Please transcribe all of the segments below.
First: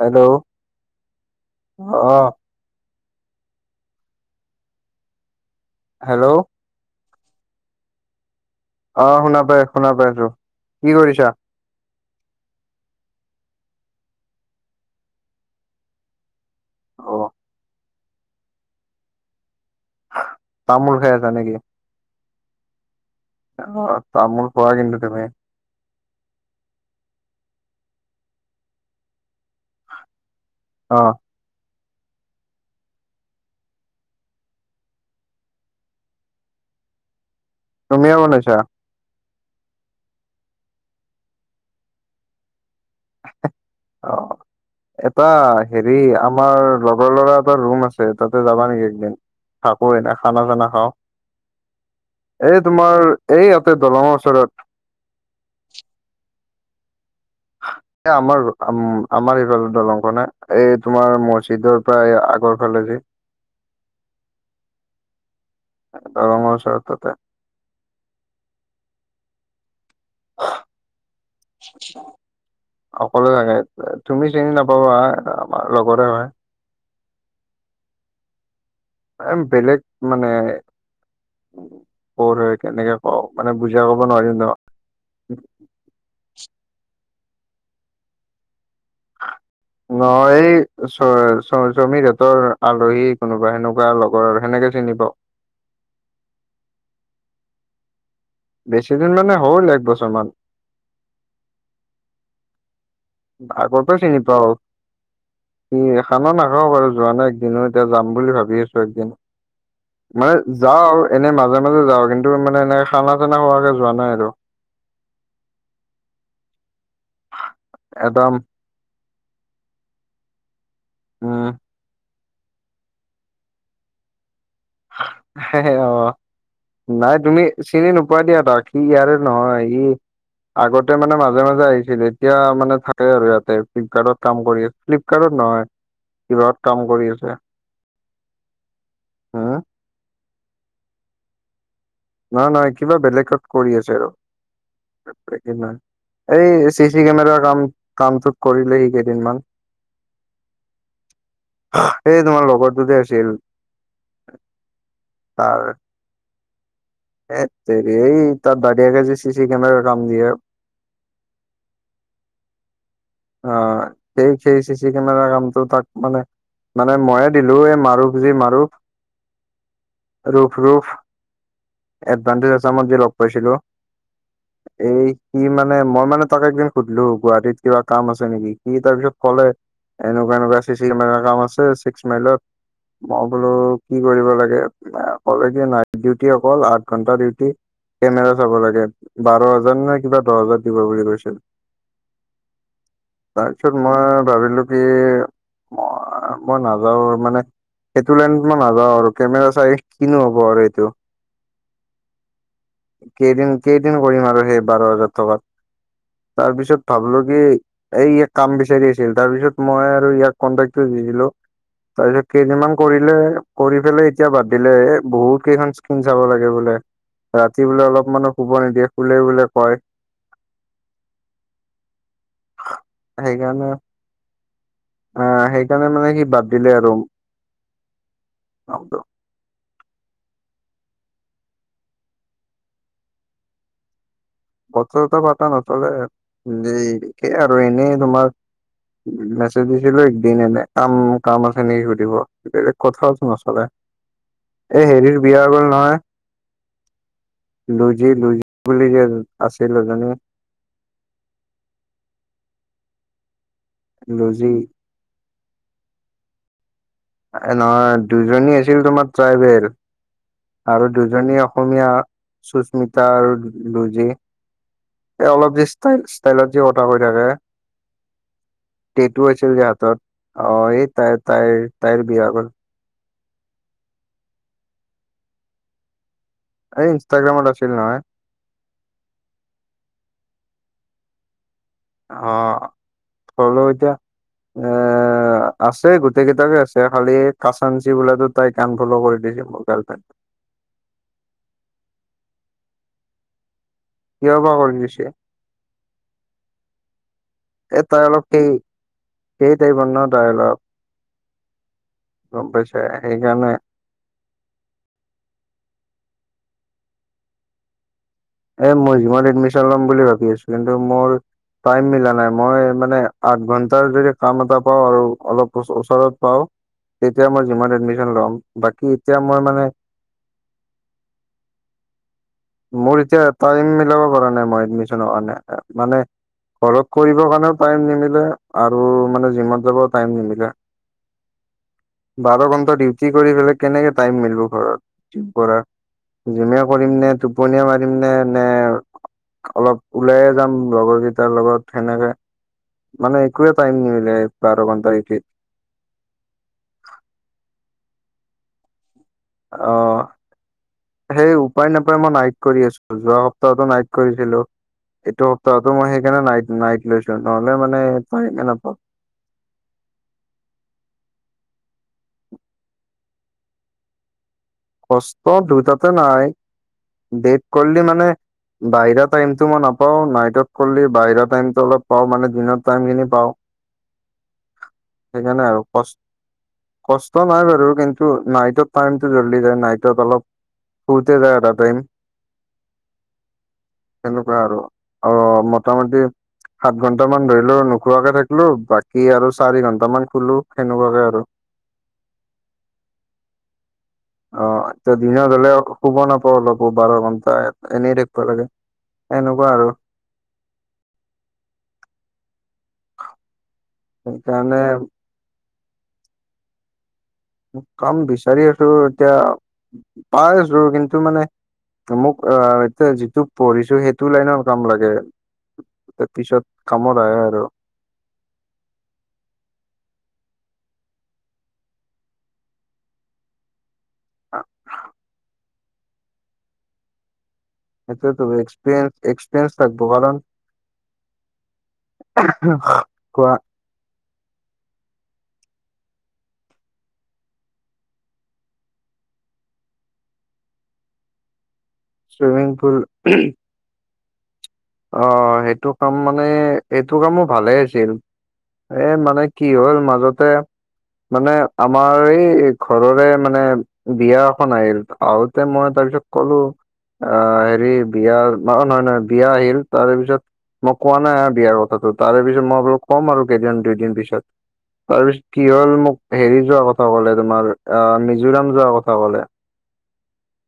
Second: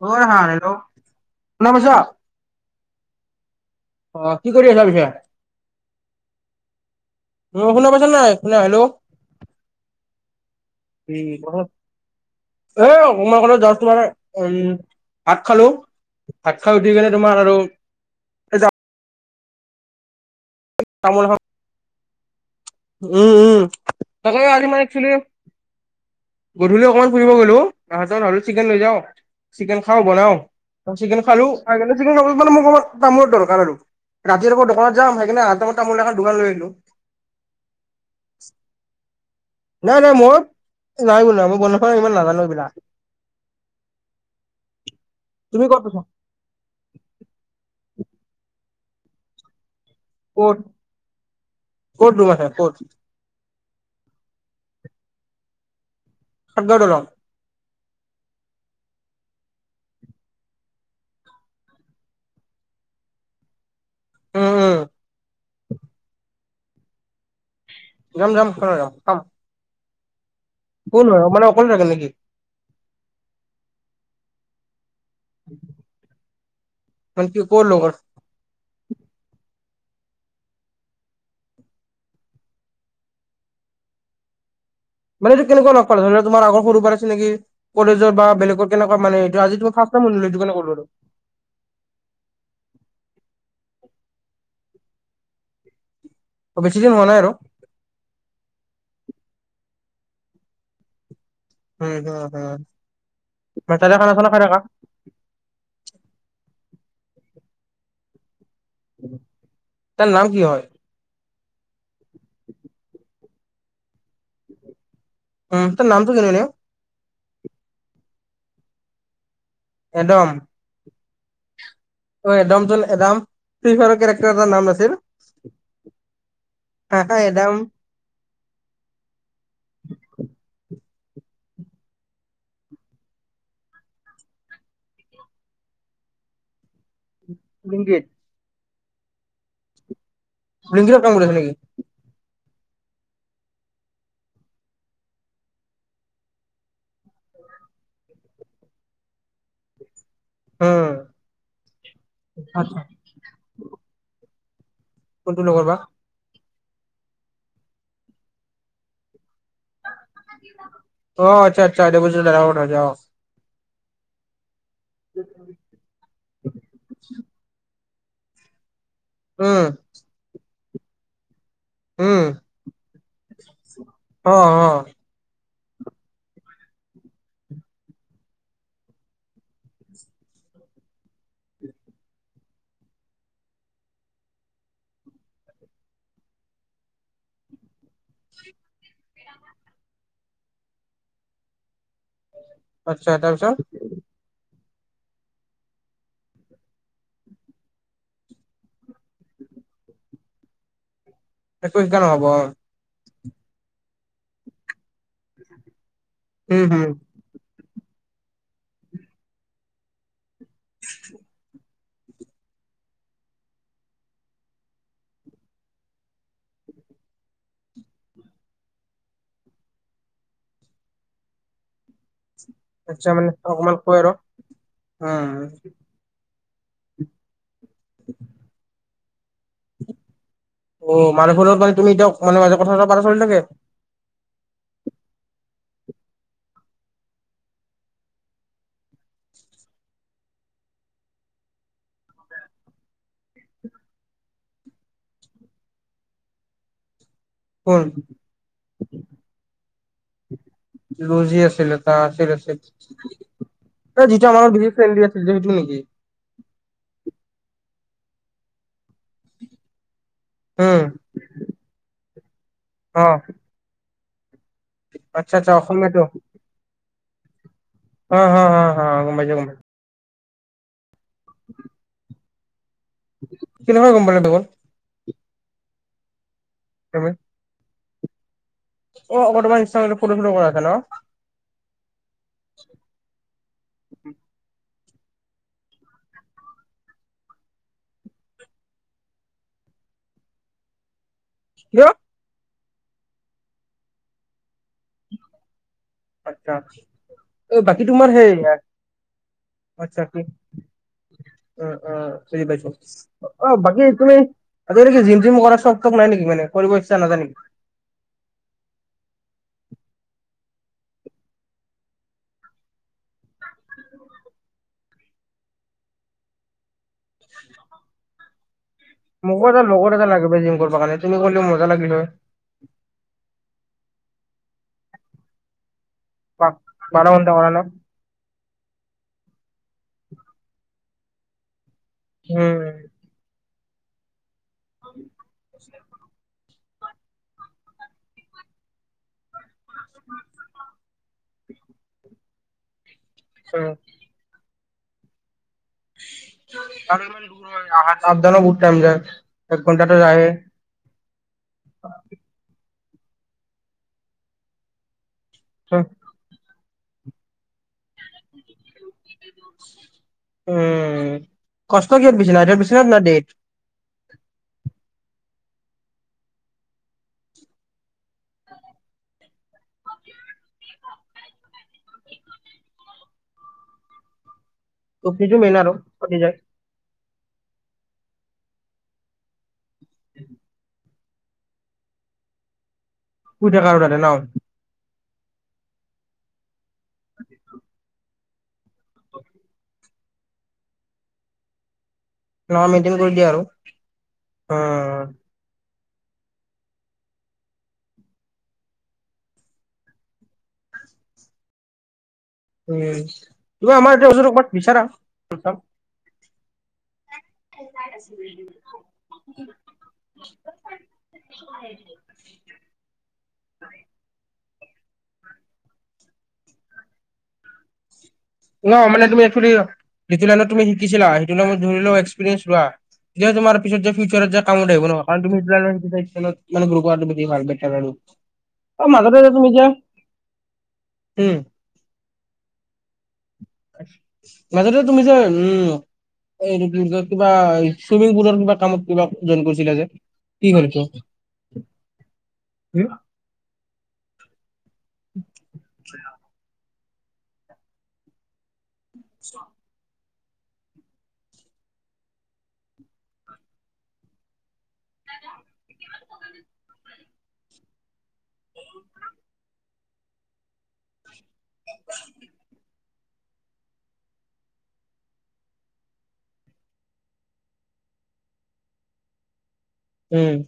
Hello শুনা পাইছা। অ অ' কি কৰি আছা পিছে? হেল্ল'। উম শুনা পাইছা নে নাই? শুনা হেল্ল'। অ' শুনা পাই শুনা পাই আছো। কি কৰিছা? এ একনমান আগতে যাষ্ট মানে তোমাৰ উম ভাত খালো। ভাত খাই উঠি অ কেনে তোমাৰ আৰু এই তামোল খাই আছা নেকি? উম উম। অ তাকে তামোল আজি খোৱা মই কিন্তু এক্সোৱেলি তুমি গধূলি অকণমান ফুৰিব গ'লো‌। আহতে ভাবিলো চিকেন লৈ যাও চিকেন খাও বনাও। অ চিকেন খালো চিকেন খালে মানে মোক তামোলৰ দৰকাৰ আৰু। ৰাতি আৰু ক'ত দোকানত যাম সেইকাৰণে আহাৰ টাইমত তামোল এখন দোখান লৈ আহিলো। তুমিয়ে বনাইছা? নাই নাই মই নাই বোনোৱা মই বনাব ইমান নাজানো এইবিলাক। অ' এটা তুমি ক'ত হেৰি পাইছা? আহ। আমাৰ লগৰ ল'ৰা এটা ৰুম আছে তাতে যাবা নেকি একদিন থাকো এনা খানা ক'ত, চানা খাওঁ ক'ত ৰুম আছে এই ক'ত? তোমাৰ এই তোমাৰ ইয়াতে দলঙৰ ওচৰত। কোনটো দলং? এ আমাৰ আমাৰ এইফালে দলং খন এ এই তোমাৰ মছজিদৰ [unintelligible] আগৰ ফালে যি। উম উম দলংৰ ওচৰত তাতে। যাম যাম কিয় নাযাম খাম। [unintelligible] কোন হয় মানে অকলে থাকে নেকি? অকলে থাকে তুমি চিনি নাপাবা আমাৰ লগৰে হয়। মানে কি কোৰ লগৰ? উম বেলেগ মানে। কৰ হয় কেনেকে কওঁ মানে বুজাই কব নোৱাৰিম ন। মানে এইটো কেনেকুৱা লগ পালা ধৰি লোৱা তোমাৰ আগৰ সৰুৰ পৰা চিনাকি কলেজৰ বা বেলেগত কেনেকুৱা মানে এইটো আজি কিবা ফাষ্ট টাইম শুনিলো এইটো কাৰণে ক'লো আৰু। চয় চমীৰহতৰ আলহী কোনোবা সেনেকুৱা লগৰ আৰু সেনেকে চিনি পাওঁ। অ' বেছি দিন হোৱা নাই আৰু। বেছি দিন মানে হ'ল এক বছৰমান। উম হুম হুম মানে তাতে খানা চনা খাই থকা। এ খানা নাখাওঁ বাৰু যোৱা নাই একদিনো এতিয়া যাম বুলি ভাবি আছো। একদিন তাৰ নাম কি মানে হয় যাওঁ আৰু এনে মাজে মাজে যাওঁ কিন্তু মানে এনে খানা খানা খোৱাকে যোৱা নাই আৰু। উম তাৰ নামটো [unintelligible] এদম এদম উম। এদাম যে এদাম ফ্ৰি ফ্ৰায়াৰৰ কেৰেক্টাৰ এটাৰ নাছিল অ' হা হা নাই তুমি এডাম চিনি নোপোৱা দিয়া তাক। ই ইয়াৰে নহয়। ই আগতে মানে মাজে মাজে আহিছিল। এতিয়া মানে থাকে আৰু ইয়াতে, ফ্লিপকাৰ্টত কাম কৰি আছে। ফ্লিপকাৰ্টত নহয়, কিউৰাত কাম কৰি আছে। কিংকে হা। লিংগেত কাম কৰি আছে নেকি? নহয় নহয়, কিবা বেলেগত কৰি আছে আৰু নাই। এই চিচি কেমেৰাৰ কাম, কামটোত কৰিলেহি কেইদিনমান। উম এই তোমাৰ আচ্ছা লগৰটো যে আহিছিল। কোনটো লগৰ বা। এত তেৰি, এই তাৰ দাদাকে যে চি চি কেমেৰাৰ কাম দিয়ে। অ', আচ্চা আচ্চা দেৱজিৎ দাদা। অ', হয় দে। অ', সেই, সেই চি চি কেমেৰাৰ কামটো তাক মানে মানে মইয়ে দিলোঁ, এই মাৰুফ যে মাৰুফ উম্। ৰূফ ৰূফ। উম এডভানটেজ আচামত যে লগ পাইছিলোঁ। অ অ এই সি মানে, মই মানে তাক একদিন সুধিলোঁ। গুৱাহাটীত কিবা কাম আছে নেকি? সি তাৰপিছত ক'লে, এনেকুৱা এনেকুৱা চি চি কেমেৰাৰ কাম আছে ছিক্স মাইলত। মই বোলো কি কৰিব লাগে। এ ক'লে যে, নাইট ডিউটি অকল আঠ ঘণ্টা ডিউটি। কেমেৰা চাব লাগে, বাৰ হাজাৰ নে কিবা দহ হাজাৰ দিব বুলি কৈছিল! তাৰপিছত মই ভাৱিলোঁ কি, মই নাযাওঁ মানে সেইটো লাইনত মই নাযাওঁ আৰু কেমেৰা চাই কিনো হ'ব আৰু এইটো। একো শিকাও নহ'ব। কেইদিন, কেইদিন কৰিম আৰু সেই বাৰ হাজাৰ টকাত। তাৰ উম পিছত হুম। ভাবিলোঁ, - কি, ই ইয়াত কাম বিচাৰি আছিল, তাৰ পিছত মই আৰু ইয়াক কন্টেক্টটো দি দিলোঁ। তাৰপিছত কেইদিনমান কৰিলে, কৰি পেলাই এতিয়া বাদ দিলে। এ বহুত কেইখন স্ক্ৰিন চাব লাগে বোলে। ৰাতি বোলে অলপ মানো শুব নিদিয়ে, শুলে বোলে কয়। আচ্ছা মানে সেইকাৰণে, অকমান কৈ আৰু উম অ', সেইকাৰণে মানে সি বাদ দিলে আৰু। [inaudible] [unintelligible] অ', মানুহজনৰ লগত মানে তুমি দিয়ক মানে মাজে মাজে কথা বতৰা চলি থাকে। কথা বাৰ্তা নচলে আৰু এনেই তোমাৰ। মেছেজ দিছিলোঁ একদিন এনেই। কাম কাম আছে নেকি সুধিব! বেলেগ কথাওটো নচলে। এ হেৰিৰ বিয়া গ'ল নহয়। কোন লুজি, লুজি বুলি যে আছিল এজনী। লুজি আছিলে, এটা আছিল আছিল। যিটো আমাৰ লুজি ফ্ৰেণ্ডলি আছিল। সেইটো এইটো নেকি? নহয় দুজনী আছিল তোমাৰ ট্ৰাইবেল উম আৰু দুজনী দুজনী অসমীয়া, অ সুস্মিতা আৰু লুজি। এ আচ্ছা আচ্ছা অলপ যে অসমীয়াটো ষ্টাইল, ষ্টাইলত যে কথা কৈ থাকে। অ হ হ হ গম টে'টো পাইছো গম আছিল পাইছো যে হাতত। অ', এই তাই, তাই তাইৰ বিয়া হ'ল। কেনেকে গম পালি পাগল? এই তুমি ইনষ্টাগ্ৰামত আছিল নহয়। [unintelligible] অ', হ'লেও এতিয়া এ আছে গোটেই কেইটাকে আছে খালি কাচানঞ্চি বোলা টোত তাই আনফলো কৰি দিছিল মোৰ গাৰ্লফ্ৰেডে। কিয়? কিয়বা কৰি দিছি। আচ্ছা, এই বাকী তাই তোমাৰ অলপ সেই সেই টাই বন্ ন' তাই অলপ অ', অ', চিনি গম পাইছো, পাইছা সেইকাৰণে অ', বাকী তুমি আজিকালি কি জিম থিম কৰা চক থক নাই নেকি মানে কৰিব ইচ্ছা নাযায় নেকি? এ মই জীমত এডমিশন ল'ম বুলি ভাবি আছোঁ, কিন্তু মোৰ টাইম মিলা নাই, মই মানে আঠ ঘন্টাৰ যদি কাম এটা পাওঁ আৰু অলপ ওচৰত পাওঁ। তেতিয়া মই যিমান এডমিশন ল'ম। বাকী এতিয়া মই মোকো এটা মানে লগৰ এটা লাগিব জিম কৰিব কাৰণে তুমি ক'লেও মজা লাগিল হয়। মোৰ এতিয়া টাইম মিলাব পৰা নাই মই এডমিশনৰ কাৰণে মানে পাক ঘৰত বাৰ কৰিব ঘণ্টা কৰা কাৰণেও ন টাইম নিমিলে আৰু মানে জিমত যাবও টাইম নিমিলে। বাৰ উম ঘন্টা ডিউটি কৰি পেলাই কেনেকে টাইম মিলিব ঘৰত জিম কৰা। জিমে কৰিম নে টোপনীয়ে মাৰিম নে নে অলপ ওলায়ে যাম লগৰকেইটাৰ লগত সেনেকে মানে একুৱে উম। টাইম নিমিলে বাৰ ঘন্টা ডিউটি। ইমান দূৰ আহাত আপ দাউনো বহুত টাইম যায়। এক ঘণ্টাটো অহ। যায়ে সেই উপায় নাপায় মই নাইট কৰি আছোঁ যোৱা সপ্তাহতো নাই কৰিছিলোঁ, এইটো তইতো মই সেইকাৰণে নাই নাইট লৈছো নহ'লে মানে টাইমে নাপাওঁ। উম, কষ্ট কিহত বেছি নাইটত বেছি না ডেট? কষ্ট দুটাতে নাই, ডেট কৰিলি মানে বাহিৰা টাইমটো মই নাপাওঁ নাইটত কৰলি বাহিৰা টাইমটো অলপ পাওঁ মানে দিনৰত টাইমখিনি পাওঁ। [inaudible] টোপনিটো সেইকাৰণে মেইন আৰু কষ্ ফটি যায় কষ্ট নাই বাৰু কিন্তু নাইটত টাইমটো জ্বল্দি যায় নাইটত অলপ শুওতে যায় আধা টাইম শুই থাকা আৰু তাতে ন সনেকুৱা আৰু। অ', মোটামুটি সাত ঘন্টামান ধৰিলোঁ নোখোৱাকে থাকিলো বাকী আৰু চাৰি ঘন্ টা মান শুলো সেনেকুৱাকে আৰু। নহ মেইনটেইন কৰি দিয়া আৰু। অ', আতা দিনত হ'লেও শুব নাপাওঁ অলপো বাৰ ঘন্টা এনেই থাকপা লাগে এনেকুৱা আৰু। উম, তুমি আমাৰ এতিয়া ওচৰত সেইকাৰণে কবাত বিচাৰা [unintelligible] মোক কাম বিচাৰি আছোঁ এতিয়া পাই আছোঁ কিন্তু মানে মোক অহ, এতিয়া যিটো পঢ়িছো সেই টো লাইনৰ কাম লাগে ত পিছত কামত আহে আৰু। অ', মানে তুমি এক্সুলি সেইটো লাইনত তুমি শিকিছিলা সেইটো লাইনত ধৰিও এক্সপিৰিয়েঞ্চ লোৱা। তেতিয়া তোমাৰ পিছত যে ফিউচাৰত যে আহিব ন' কাৰণ তুমি [unintelligible] সেইটোৱেইটো অ এক্সপেন্স মাজতে যে তুমি এক্সপিৰেন্স যে থাকব কাৰণ উম কোৱা। মাজতে তুমি যে, উম এইটো কি বুলি কয় কিবা চুইমিং পুলৰ কিবা কামত কিবা জইন কৰিছিলা যে কি হ'ল সেইটো? চুইমিং পুল অ', সেইটো কাম মানে এইটো কামো ভালে আছিল। এ মানে কি হ'ল মাজতে মানে আমাৰ এই ঘৰৰে মানে বিয়া এখন আহিল আহোঁতে মই তাৰপিছত ক'লো অ', হেৰি বিয়া ম নহয়, নহয় বিয়া আহিল। তাৰেপিছত মই কোৱা নাই আৰু বিয়াৰ কথাটো তাৰেপিছত মই বোলোঁ ক'ম আৰু কেইদিন দুইদিন পিছত। তাৰপিছত কি হ'ল মোক হেৰি যোৱা কথা ক'লে তোমাৰ অ', মিজোৰাম যোৱাৰ কথা ক'লে। উম।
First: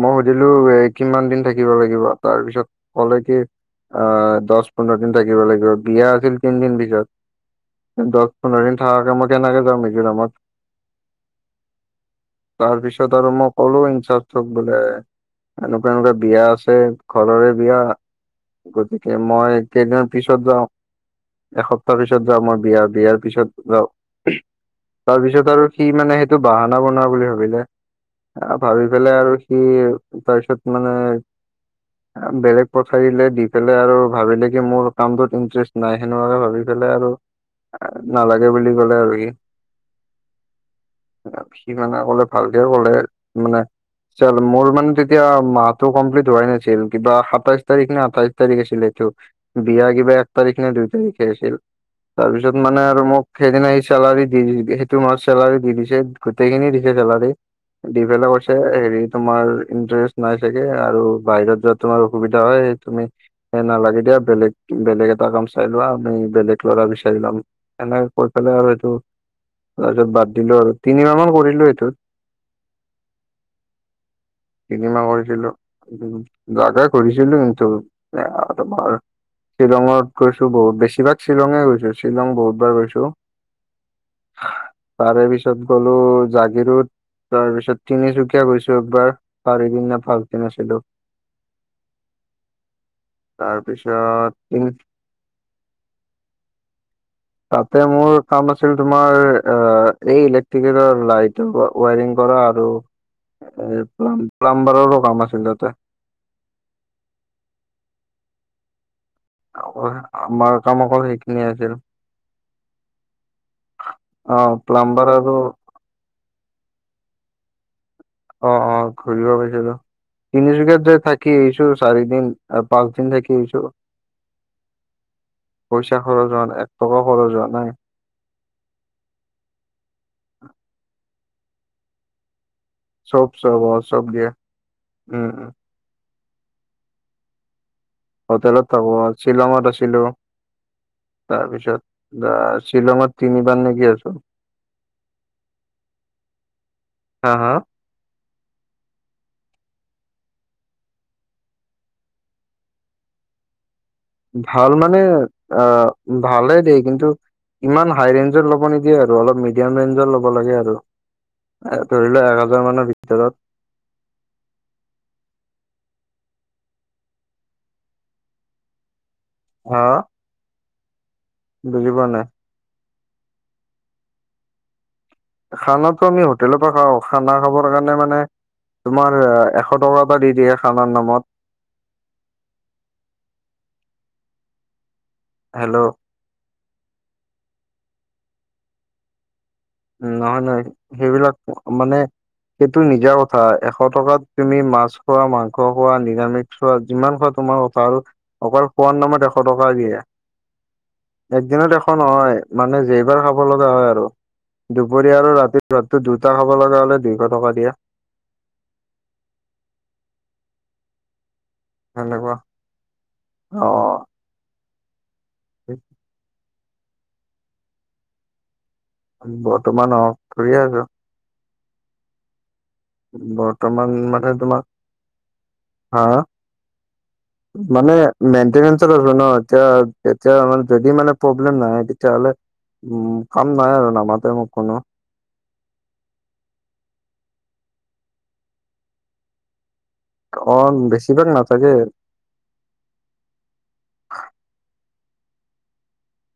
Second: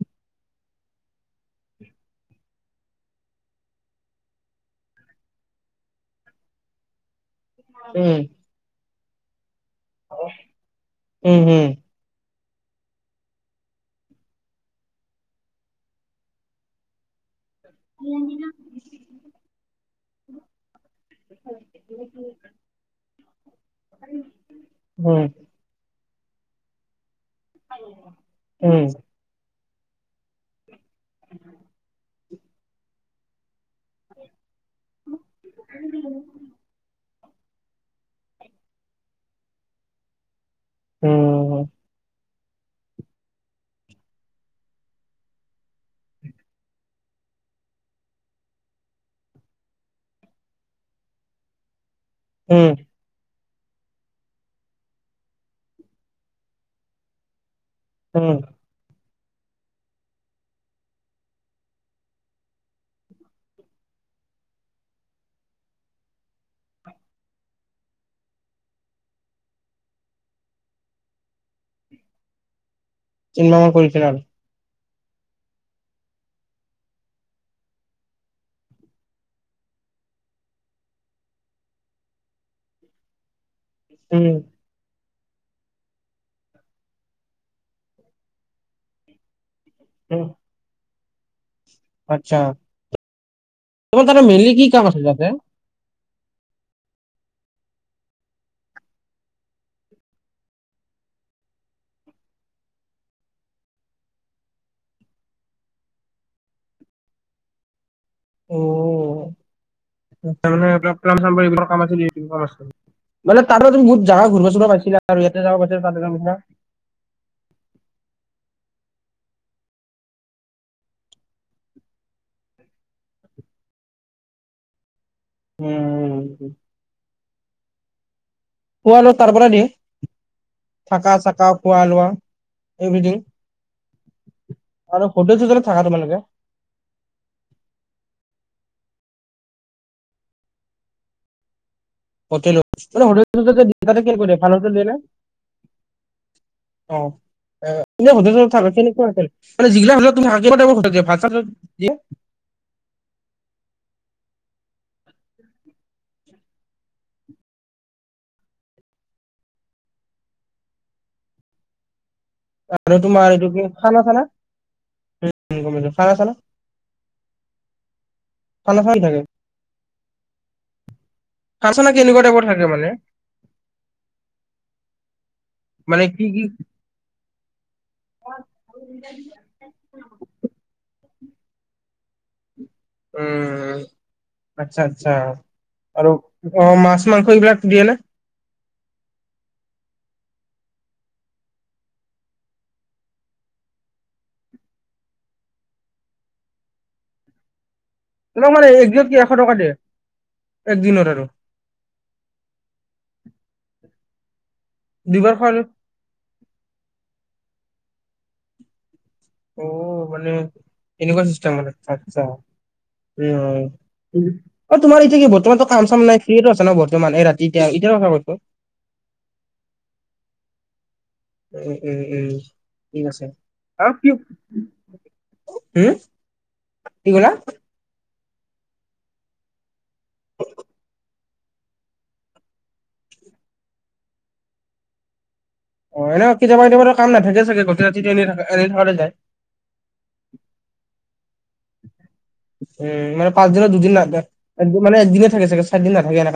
মই সুধিলোঁ এ কিমান দিন থাকিব লাগিব? তাৰ পিছত ক'লে কি অ', দচ, পোন্ধৰ দিন থাকিব লাগিব বিয়া আছিল তিনদিন পিছত। উম দচ, পোন্ধৰ দিন থাকাকে মই কেনেকে যাওঁ মিজোৰামত? উম উম তাৰপিছত আৰু মই ক'লো ইনচাৰ্জক বোলে এনেকুৱা, এনেকুৱা বিয়া আছে ঘৰৰে বিয়া গতিকে মই কেইদিনৰ পিছত যাওঁ। এসপ্তাহ পিছত যাওঁ মই বিয়া বিয়াৰ পিছত যাওঁ উম তাৰপিছত আৰু সি মানে সেইটো বাহানা বনোৱা বুলি ভাবিলে ভাবি উম পেলাই আৰু সি তাৰপিছত মানে বেলেগ পঠাই দিলে দি পেলাই আৰু ভাবিলে মোৰ কামটোত ইন্টাৰেষ্ট নাই সেনেকুৱাকে ভাবি পেলাই আৰু নালাগে বুলি ক'লে আৰু সি। উম সি মানে ক'লে ভালকে ক'লে মানে মোৰ মানে তেতিয়া মাহটো কমপ্লিট হোৱাই নাছিল কিবা সাতাইশ তাৰিখনে আঠাইশ তাৰিখ আছিল এইটো। বিয়া কিবা এক তাৰিখনে দুই তাৰিখে আছিল তাৰপিছত উম মানে আৰু মোক সেইদিনা এই চেলাৰি দি-দি সেইটো মাহৰ চেলাৰি দি দিছে গোটেইখিনি দিছে চেলাৰী দি উম পেলাই কৈ হেৰি তোমাৰ ইণ্টাৰেষ্ট নাই চাগে আৰু বাহিৰত যোৱাত তোমাৰ অসুবিধা হয়, তুমি সেই নালাগে দিয়া বেলেগ বেলেগ এটা কাম চাই লোৱা আমি বেলেগ ল'ৰা বিচাৰি ল'ম। সেনেকে কৈ পেলাই আৰু সেইটো তাৰপিছত বাদ দিলোঁ আৰু তিনিমাহ মান কৰিলোঁ এইটো। তিনিমাহ মান কৰিছিল আৰু। তিনিমাহ কৰিছিলোঁ [unintelligible] কৰিছিলোঁ কিন্তু এ তোমাৰ শ্বিলঙত গৈছোঁ বহুত বেছিভাগ শ্বিলঙে গৈছোঁ শ্বিলং বহুতবাৰ গৈছোঁ। উম। তাৰে পিছত গ'লো জাগীৰোড তাৰপিছত তিনিচুকীয়া গৈছোঁ একবাৰ। চাৰিদিন নে পাঁচদিন আছিলোঁ। আচছা, তোমাৰ তাতে তাৰপিছত মেনলি তিন কি কাম আছিল তাতে? [unintelligible] তাতে মোৰ কাম আছিল তোমাৰ অ', এই ইলেক্ট্ৰটিকেলৰ লাইটৰ ৱায়ৰিং কৰা আৰু এ প্লাম-প্লাম্বাৰৰো কাম আছিল তাতে। অ', [unintelligible] আমাৰ কাম অকল সেইখিনিয়ে কাম আছিল। মানে তাততে তুমি বহুত জাগা ঘূৰিব অ' চুৰিব পাইছিলা প্লাম্বাৰ আৰু ইয়াতে যাব পৰা তাতে যাব [unintelligible] অ', অ', ঘূৰিব পাইছিলোঁ। তিনিচুকীয়াত যায় থাকি আহিছোঁ চাৰি দিন আৰু পাঁচ দিন থাকি আহিছোঁ। পইচা উম। খৰচ হোৱা নাই এক টকায়ো খৰচ হোৱা নাই। খুৱ লোৱা তাৰ পৰা দিয়ে থাকা চাকা খোৱা লোৱা। এভথিং চব চব অ চব দিয়ে আৰু উম হোটেল উম চোটেল থাকা তোমালোকে। হোটেলত থাকো শ্বিলঙত আছিলো তাৰপিছত আহ, হোটেল শ্বিলঙত হোটেল দ তিনিবাৰ নেকি ততে আছো কি কৰি ভাল হোটেল দিয়ে নে। হা হা অ এয়া। এনেই সোধিছো তাৰ। ভাল মানে আহ ভালেই দেই কিন্তু। ইমান হাই ৰেঞ্জৰ ল'ব নিদিয়ে আৰু অলপ মিডিয়াম ৰেঞ্জৰ ল'ব লাগে আৰু। এ ধৰি লোৱা আৰু। আৰু তোমাৰ এইটো কি খানা -চানা। উ গম পাইছো খানা -চানা খানা খান নাথাকে। হা খানা -চানা বুজি পোৱা কেনেকুৱা নাই টাইপৰ থাকে মানে। মানে খানাটো আমি কি কি হোটেলৰ পৰা খাওঁ। খানা খাবৰ কাৰণে মানে তোমাৰ এশ টকা এটা দি দিয়ে খানাৰ নামত। উম আচ্ছা আচ্ছা। হেল্ল'। আৰু অ মাছ মাংস এইবিলাক দিয়ে নে। নহয় নহয় সেইবিলাক মানে। সেইটো নিজা কথা এশ টকাত তুমি মাছ খোৱা, মাংস খোৱা নিৰামিষ। চোৱা যিমান খোৱা তোমাৰ কথা আৰু। তোমাক মানে অকল খোৱাৰ একদিনত কি নামত এশ টকা দিয়ে। একদিনত আৰু এদিনত এখ নহয় মানে যেইবাৰ খাব লগা হয় আৰু। দুপৰীয়া আৰু দুইবাৰ ৰাতি খোৱালে ভাতটো দুটা খাব লগা হ'লে দুইশ টকা দিয়া। অ মানে এনেকুৱা চিষ্টেম আৰু আচ্ছা আচ্ছা সেনেকুৱা উম অ উম। অ তোমাৰ এতিয়া কি বৰ্তমান কাম চাম নাই ফ্ৰীয়েটো আছা ন বৰ্তমান এই ৰাতি এতিয়া এতিয়াৰ কথা কৈছো। বৰ্তমান অ ফ্ৰীয়ে আছো। উম উম উম। ঠিক আছে হা বৰ্তমান কি মানে তোমাৰ হম হা কি কলা। মানে মন্তেনেন্সৰ বাবে ন আচ্ছা এতিয়া মানে যদি মানে প্ৰব্লেম নাহে তেতিয়াহ'লে। উম কাম নাই আৰু নামাতে মোক কোনো। অ এনে কেতিয়াবা কেতিয়াবাটো কাম নাথাকে চাগে গোটেই ৰাতিটো এনে থাকা এনেই থাকাতে যায়। অ বেছিভাগ নাথাকে। উম মানে পাঁচদিনত দুদিন না একদিন মানে একদিনে থাকে চাগে চাৰিদিন নাথাকে কাম।